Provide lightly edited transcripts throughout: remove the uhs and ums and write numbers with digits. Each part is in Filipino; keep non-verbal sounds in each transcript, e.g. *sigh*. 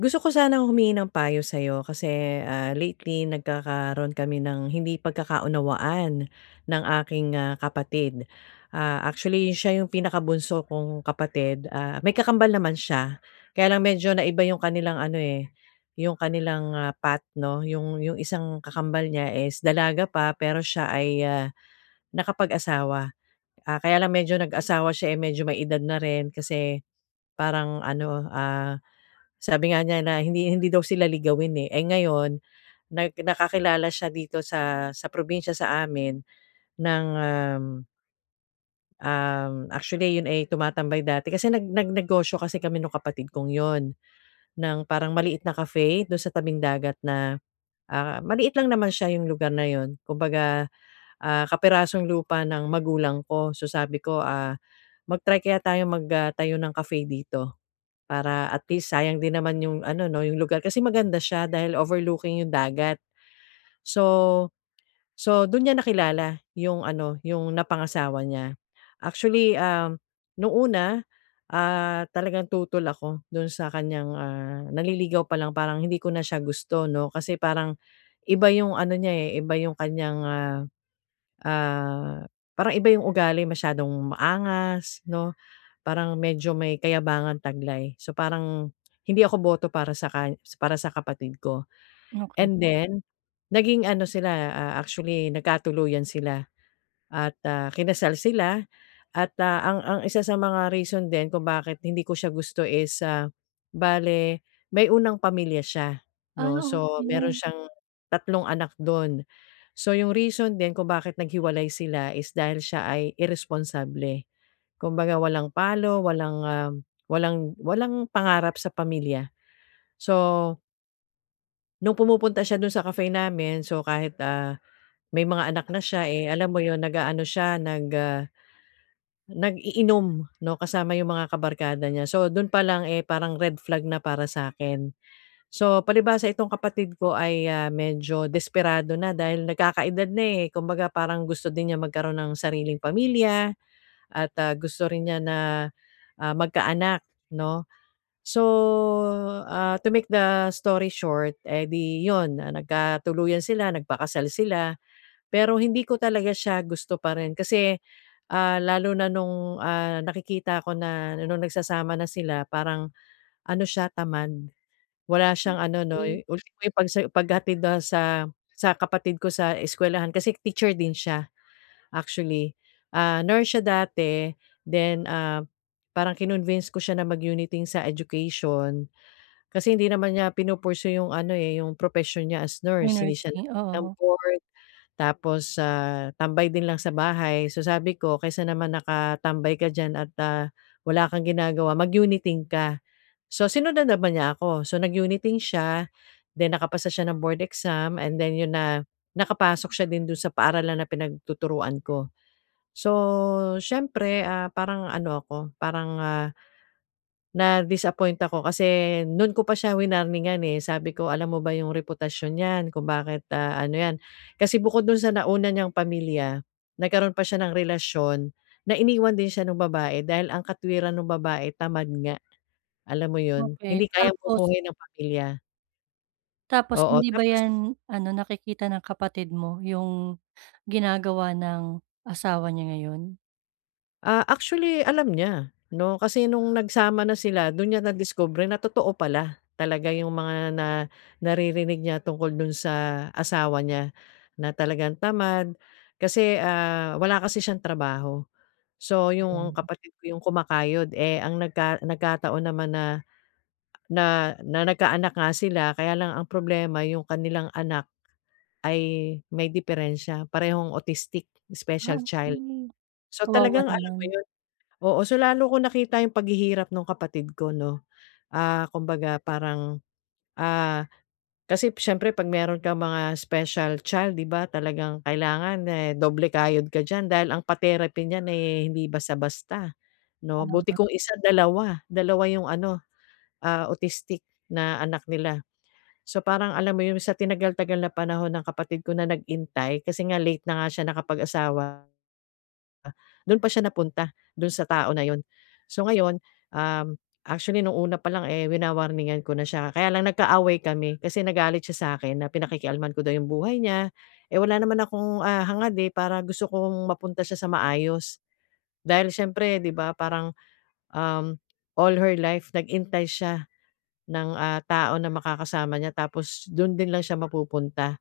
Gusto ko sanang humingi ng payo sa'yo kasi, lately nagkakaroon kami ng hindi pagkakaunawaan ng aking, kapatid. Actually siya yung pinakabunso kong kapatid, may kakambal naman siya, kaya lang medyo naiba yung kanilang ano, eh, yung kanilang, path 'no. Yung isang kakambal niya is dalaga pa pero siya ay, nakapag-asawa. Kaya lang medyo nag-asawa siya, eh, medyo may edad na rin kasi parang ano, sabi nga niya na hindi hindi daw sila ligawin, eh. Eh, ngayon nakakilala siya dito sa probinsya sa amin ng, um, um, actually yun ay tumatambay dati kasi nagnegosyo kasi kami nung kapatid kong yun, ng parang maliit na cafe dun sa tabing dagat na, maliit lang naman siya yung lugar na yun. Kumbaga, kapirasong lupa ng magulang ko. So, sabi ko, mag-try kaya tayong tayo magtayo ng cafe dito. Para at least sayang din naman yung ano 'no, yung lugar kasi maganda siya dahil overlooking yung dagat. So so dun niya nakilala yung ano, yung napangasawa niya. Actually, nung una, talagang tutol ako dun sa kaniyang, naliligaw pa lang parang hindi ko na siya gusto 'no, kasi parang iba yung ano niya, eh, iba yung kaniyang, ah, parang iba yung ugali masyadong maangas 'no. Parang medyo may kayabangan taglay. So, parang hindi ako boto para sa kapatid ko. Okey. And then, naging ano sila, actually nagkatuluyan sila at, kinasal sila at, ang isa sa mga reason din kung bakit hindi ko siya gusto is, bale may unang pamilya siya Ah, 'no. So, meron okey. siyang tatlong anak dun. So, yung reason din kung bakit naghiwalay sila is dahil siya ay irresponsible. Kumbaga walang palo, walang, walang pangarap sa pamilya. So, nung pumupunta siya dun sa cafe namin, so kahit, may mga anak na siya, eh, alam mo yon nag-aano siya, nag-iinom 'no, kasama yung mga kabarkada niya. So, dun pa lang, eh, parang red flag na para sa akin. So, palibhasa itong kapatid ko ay, medyo desperado na dahil nagkakaedad na, eh. Kumbaga parang gusto din niya magkaroon ng sariling pamilya at, gusto rin niya na, magkaanak 'no. So, to make the story short, eh, di yun, na nagkatuluyan sila, nagpakasal sila. Pero hindi ko talaga siya gusto pa rin kasi, lalo na nung, nakikita ko na nung nagsasama na sila parang ano siya, tamad. Wala siyang ano 'no, Okey. Ultimo yung paghatid na sa kapatid ko sa eskuwelahan kasi teacher din siya actually. Nurse siya dati, then, parang kinonvince ko siya na mag-Uniting sa education. Kasi hindi naman niya yung ano, eh, yung profession niya as Yung nurse, hindi siya nursing, ng oo. board. Tapos, tambay din lang sa bahay. So, sabi ko kaysa naman nakatambay ka diyan at, wala kang ginagawa mag-uniting ka. So, sinundan naman niya ako. So, nag-uniting siya, then nakapasa siya ng board exam and then yun na, nakapasok siya din dun sa paaralan na pinagtuturuan ko. So, siyempre, parang ano ako, parang na-disappoint ako kasi no'n ko pa siya winarningan, eh, sabi ko, "Alam mo ba yung reputasyon niyan kung bakit, ano 'yan." Kasi bukod do'n sa nauna niyang pamilya, nagkaroon pa siya ng relasyon na iniwan din siya nung babae dahil ang katwiran ng babae tamad nga, alam mo 'yun, Okey, hindi kayang tapos bumuhay ng pamilya, tapos oo. hindi ba Tapos 'yan ano, nakikita ng kapatid mo yung ginagawa ng asawa niya ngayon? Actually alam niya 'no, kasi nung nagsama na sila dun niya nadiskubre na totoo pala talaga yung mga naririnig niya tungkol dun sa asawa niya na talagang tamad. Kasi, wala kasi siyang trabaho. So yung Hmm. kapatid ko yung kumakayod, eh, ang nagkataon naman na na na nagkaanak nga sila kaya lang ang problema yung kanilang anak ay may diferensya parehong autistic, Ah, special child. okey. So Kawawa talagang alam naman, mo Oo, so lalo ko nakita yung paghihirap nung kapatid ko 'no. Kumbaga parang, ah, kasi siyempre 'pag meron ka mga special child 'di ba talagang kailangan, eh, doble kayod ka diyan dahil ang pa-therapy niyan, eh, hindi basta-basta 'no. Buti tama, kung isa, dalawa yung ano, autistic na anak nila. So parang alam mo yun sa tinagal-tagal na panahon ng kapatid ko na nag-intay kasi nga late na nga siya nakapag-asawa. Do'n pa siya napunta, do'n sa tao na 'yun. So ngayon, actually nung una pa lang, eh, ko na siya kaya lang nagkaaway kami kasi nagalit siya sa akin na pinakikialman ko daw yung buhay niya. Eh, wala naman akong, hangad, eh, para gusto kong mapunta siya sa maayos. Dahil siyempre 'di ba parang, um, all her life nag-hintay siya ng, tao na makakasama niya tapos do'n din lang siya mapupunta.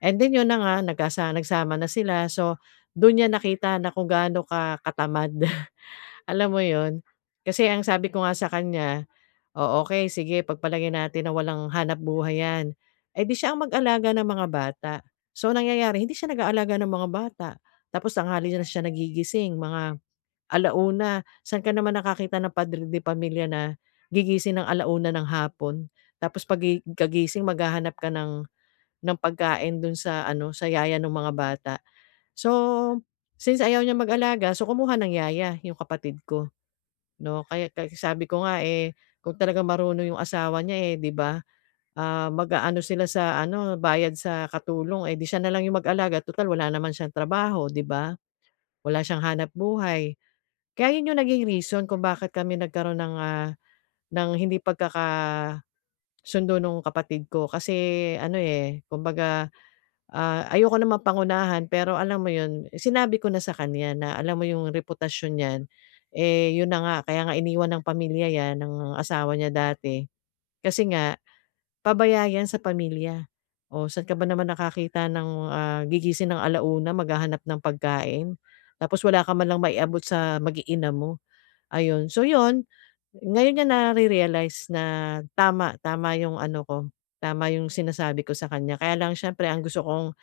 And then 'yun na nga nagsama na sila so do'n niya nakita na kung gaano ka katamad. Alam mo 'yun? Kasi ang sabi ko nga sa kanya, "O, okay sige pagpalagay natin na walang hanap buhay 'yan." Eh, di siya ang mag-alaga ng mga bata. So, ang nangyayari hindi siya nag-aalaga ng mga bata, tapos tanghali na siya nagigising, mga alauna. Saan ka naman nakakita ng padre de pamilya na gigising ng alauna ng hapon, tapos kagising maghahanap ka ng pagkain dun sa ano, sa yaya ng mga bata. So, since ayaw niya mag-alaga, so kumuha ng yaya, yung kapatid ko. 'No, kaya kaya sabi ko nga, eh, kung talagang marunong yung asawa niya, eh, 'di ba, mag-aano sila sa ano, bayad sa katulong, eh, 'di siya na lang yung mag-alaga tutal wala naman siyang trabaho, 'di ba? Wala siyang hanap buhay. Kaya yun yung naging reason kung bakit kami nagkaroon ng, ng hindi pagkakasundo nung kapatid ko kasi ano, eh, kumbaga ayoko naman pangunahan pero alam mo 'yun, sinabi ko na sa kanya na alam mo yung reputasyon niyan, eh, 'yun na nga kaya nga iniwan ng pamilya 'yan ng asawa niya dati. Kasi nga pabaya 'yan sa pamilya. O saan ka ba naman nakakita ng, gigising ng alauna maghahanap ng pagkain, tapos wala ka man lang maiabot sa mag-iina mo, ayun. So 'yun, ngayon niya nare-realize na tama, tama yung ano ko, tama yung sinasabi ko sa kanya. Kaya lang siyempre ang gusto kong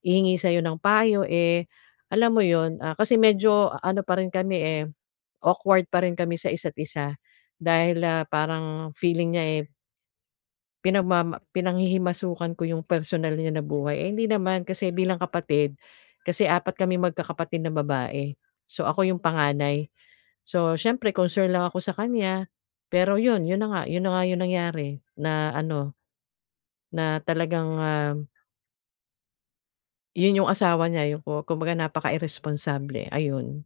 hihingi sa'yo ng payo, eh, alam mo 'yun, kasi medyo ano pa rin kami, eh, awkward pa rin kami sa isa't isa. Dahil, parang feeling niya, eh, pinanghihimasukan ko yung personal niya na buhay. Eh, hindi naman kasi bilang kapatid, kasi apat kami magkakapatid na babae. So, ako yung panganay. So, siyempre concern lang ako sa kanya, pero 'yun, 'yun na nga yung nangyari na ano, na talagang, 'yun yung asawa niya yung kumbaga napaka-iresponsable, ayun.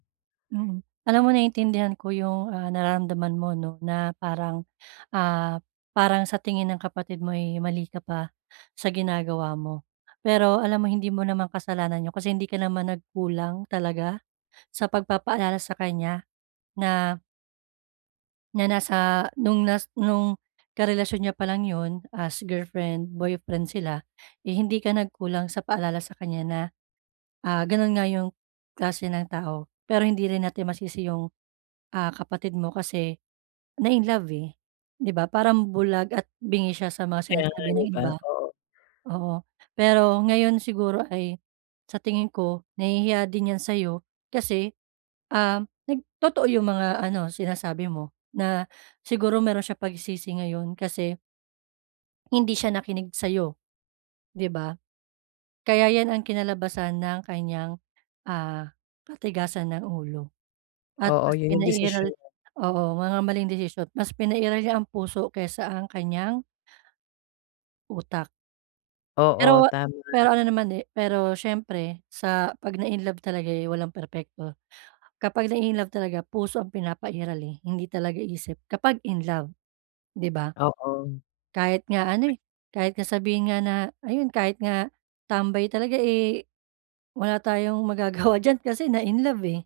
mm. Alam mo, naiintindihan ko yung, nararamdaman mo 'no, na parang, ah, parang sa tingin ng kapatid mo, eh, mali ka pa sa ginagawa mo. Pero alam mo, hindi mo naman kasalanan 'yun kasi hindi ka naman nagkulang talaga sa pagpapaalala sa kanya na na nasa nung nas nung karelasyon niya pa lang, yun as girlfriend, boyfriend sila, eh, hindi ka nagkulang sa paalala sa kanya na, ganun nga yung klase ng tao. Pero hindi rin natin masisi yung, kapatid mo kasi na-in-love, eh, 'di ba? Parang bulag at bingi siya sa mga Kaya nga sinasabi 'di ng ba, iba, oo. oo. Pero ngayon siguro ay sa tingin ko nahihiya din yan sa'yo kasi, totoo yung mga ano sinasabi mo, na siguro meron siya pagsisisi ngayon kasi hindi siya nakinig sa'yo, 'di ba? Kaya 'yan ang kinalabasan ng kanyang, ah, katigasan ng ulo at Oo, mas yun yung pinairal, desisyon niya. oo, mga maling desisyon. Mas pinairal niya ang puso kaysa ang kanyang utak. Oo, Pero tama, pero ano naman, eh, pero siyempre sa 'pag na-inlove talaga, eh, walang perpekto. Kapag na-inlove talaga puso ang pinapairal, eh, hindi talaga isip kapag in love, 'di ba? oo, Kahit nga ano, eh, kahit nga sabihin nga na ayun, kahit nga tambay talaga, eh, wala tayong *laughs* magagawa diyan kasi na-inlove, eh,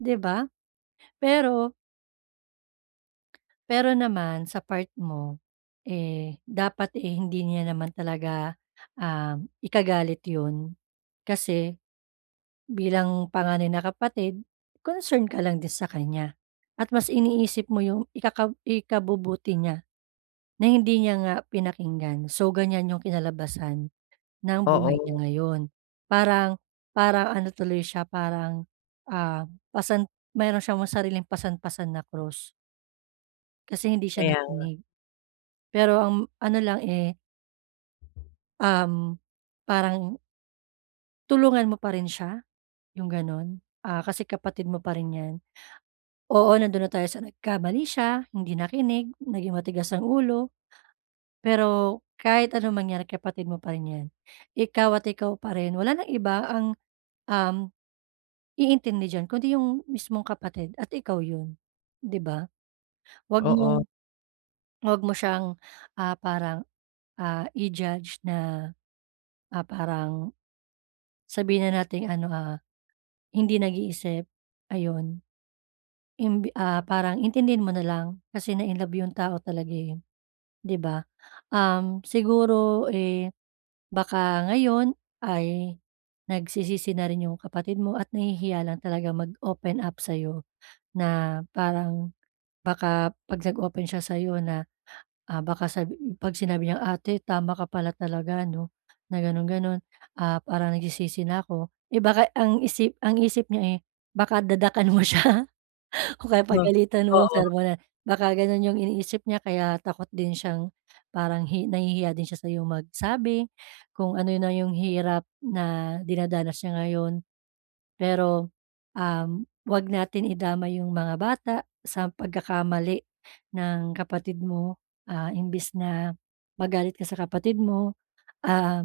'di ba? Pero pero naman sa part mo, eh, dapat, eh, hindi niya naman talaga, ikagalit 'yun kasi bilang panganay na kapatid, concern ka lang din sa kanya at mas iniisip mo yung ikabubuti niya na hindi niya nga pinakinggan. So, ganiyan yung kinalabasan ng buhay niya oo, ngayon. Parang parang ano tuloy siya, parang, ah, meron siyang sariling pasan-pasan na krus, kasi hindi siya kaya nakinig. Pero ang ano lang, eh, um, parang tulungan mo pa rin siya, yung gano'n. Ah, kasi kapatid mo pa rin 'yan. Oo, nando'n na tayo sa nagkamali siya, hindi nakinig, naging matigas ang ulo, pero kahit ano mangyari kapatid mo pa rin 'yan. Ikaw at ikaw pa rin, wala ng iba ang, um iintindi diyan kundi yung mismong kapatid at ikaw yun, 'di ba? Huwag oo, mong huwag mo siyang, parang, i-judge na, parang sabihin na nating ano, hindi nag-iisip, ayun. Parang intindihin mo na lang kasi na-inlove yung tao talaga, eh, 'di ba? Siguro, eh, baka ngayon ay nagsisisi na rin yung kapatid mo at nahihiya lang talaga mag-open up sa'yo, na parang, baka 'pag nag-open siya sa'yo na, ah, baka sabi, 'pag sinabi niyang, "Ate, tama ka pala talaga 'no," na gano'n, gano'n, ah, "Parang nagsisisi na ako." Eh, baka ang isip niya, eh, baka dadakan mo siya *laughs* o kaya ba pagalitan mo, oo. sermonan. Baka gano'n 'yung iniisip niya kaya takot din siyang parang, nahihiya din siya sa'yong magsabi kung ano na 'yung hirap na dinadanas niya ngayon. Pero, 'wag natin idama yung mga bata sa pagkakamali ng kapatid mo. Ah, imbis na magalit ka sa kapatid mo, ah,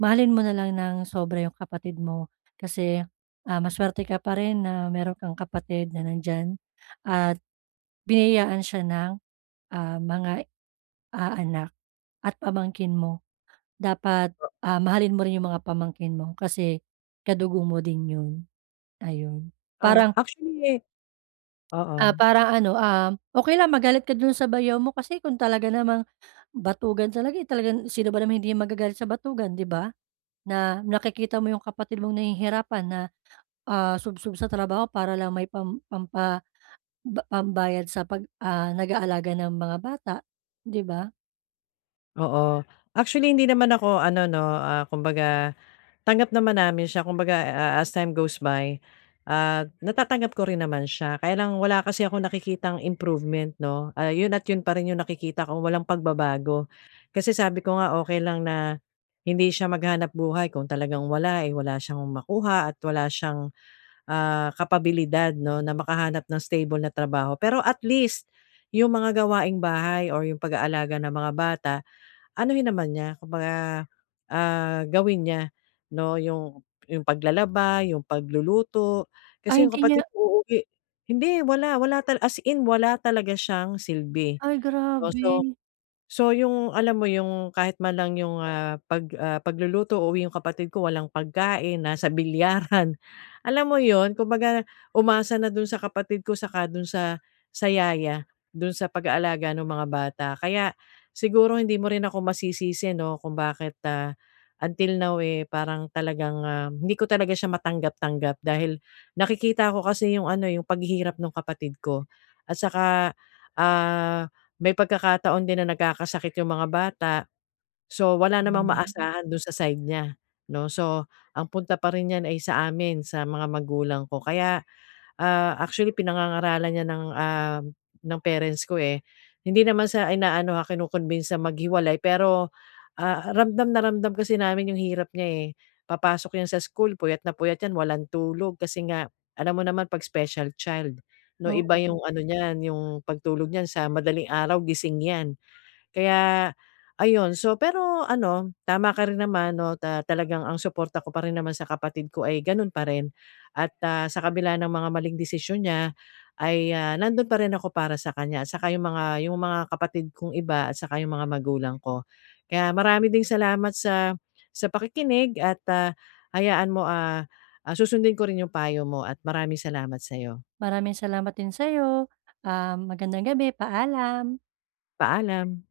mahalin mo na lang ng sobra yung kapatid mo kasi, masuwerte ka pa rin na meron kang kapatid na nandiyan at biniyayaan siya ng, mga, anak at pamangkin mo. Dapat, mahalin mo rin yung mga pamangkin mo kasi kadugo mo din yun, ayun. Parang Actually Ah, oo, parang ano, okay lang magalit ka dun sa bayaw mo kasi kung talaga namang batugan talaga, eh, talagang sino ba naman hindi magagalit sa batugan, 'di ba? Na nakikita mo yung kapatid mong nahihirapan na, ah, sa trabaho para lang may pam pampa ba pambayad sa nag-aalaga ng mga bata, 'di ba? oo. Actually hindi naman ako ano 'no, kumbaga tanggap naman namin siya kumbaga, as time goes by, natatanggap ko rin naman siya kaya lang wala kasi ako nakikitang improvement 'no, yun at yun pa rin yung nakikita ko walang pagbabago. Kasi sabi ko nga okay lang na hindi siya maghanap buhay kung talagang wala, eh, wala siyang makuha at wala siyang, kapabilidad 'no na makahanap ng stable na trabaho. Pero at least yung mga gawaing bahay or yung pag-aalaga ng mga bata anuhin naman niya kumbaga, gawin niya 'no, yung paglalaba, yung pagluluto. Ay Kasi yung hindi niya kapatid ko uuwi hindi wala, wala tal as in wala talaga siyang silbi. Ay 'No, grabe. so yung alam mo yung kahit man lang yung, pagluluto o yung kapatid ko walang pagkain, nasa bilyaran, *laughs* alam mo yun kumbaga umasa na dun sa kapatid ko saka dun sa yaya, dun sa pag-aalaga ng mga bata. Kaya siguro hindi mo rin ako masisisi 'no kung bakit, until now, eh, parang talagang, hindi ko talaga siya matanggap-tanggap dahil nakikita ko kasi yung ano, yung paghihirap ng kapatid ko at saka, ah may pagkakataon din na nagkakasakit yung mga bata. So, wala namang Mm. maasahan dun sa side niya, 'no. So, ang punta pa rin niyan ay sa amin, sa mga magulang ko. Kaya actually pinangangaralan niya ng, ng parents ko, eh. Hindi naman sa inaano, ha, kino-convince na maghiwalay pero, ramdam na ramdam kasi namin yung hirap niya, eh. Papasok yan sa school puyat na puyat yan, walang tulog kasi nga alam mo naman 'pag special child 'no, iba Oo, yung ano niyan, yung pagtulog niyan sa madaling araw gising yan. Kaya ayun, so pero ano, tama ka rin naman 'no, talagang ang suporta ko pa rin naman sa kapatid ko ay gano'n pa rin at, sa kabila ng mga maling desisyon niya ay, nando'n pa rin ako para sa kanya at saka yung mga kapatid kong iba at saka yung mga magulang ko. Kaya marami ding salamat sa pakikinig at, hayaan mo, susundin ko rin yung payo mo at maraming salamat sa'yo. maraming salamat din sa'yo. Magandang gabi, paalam. Paalam.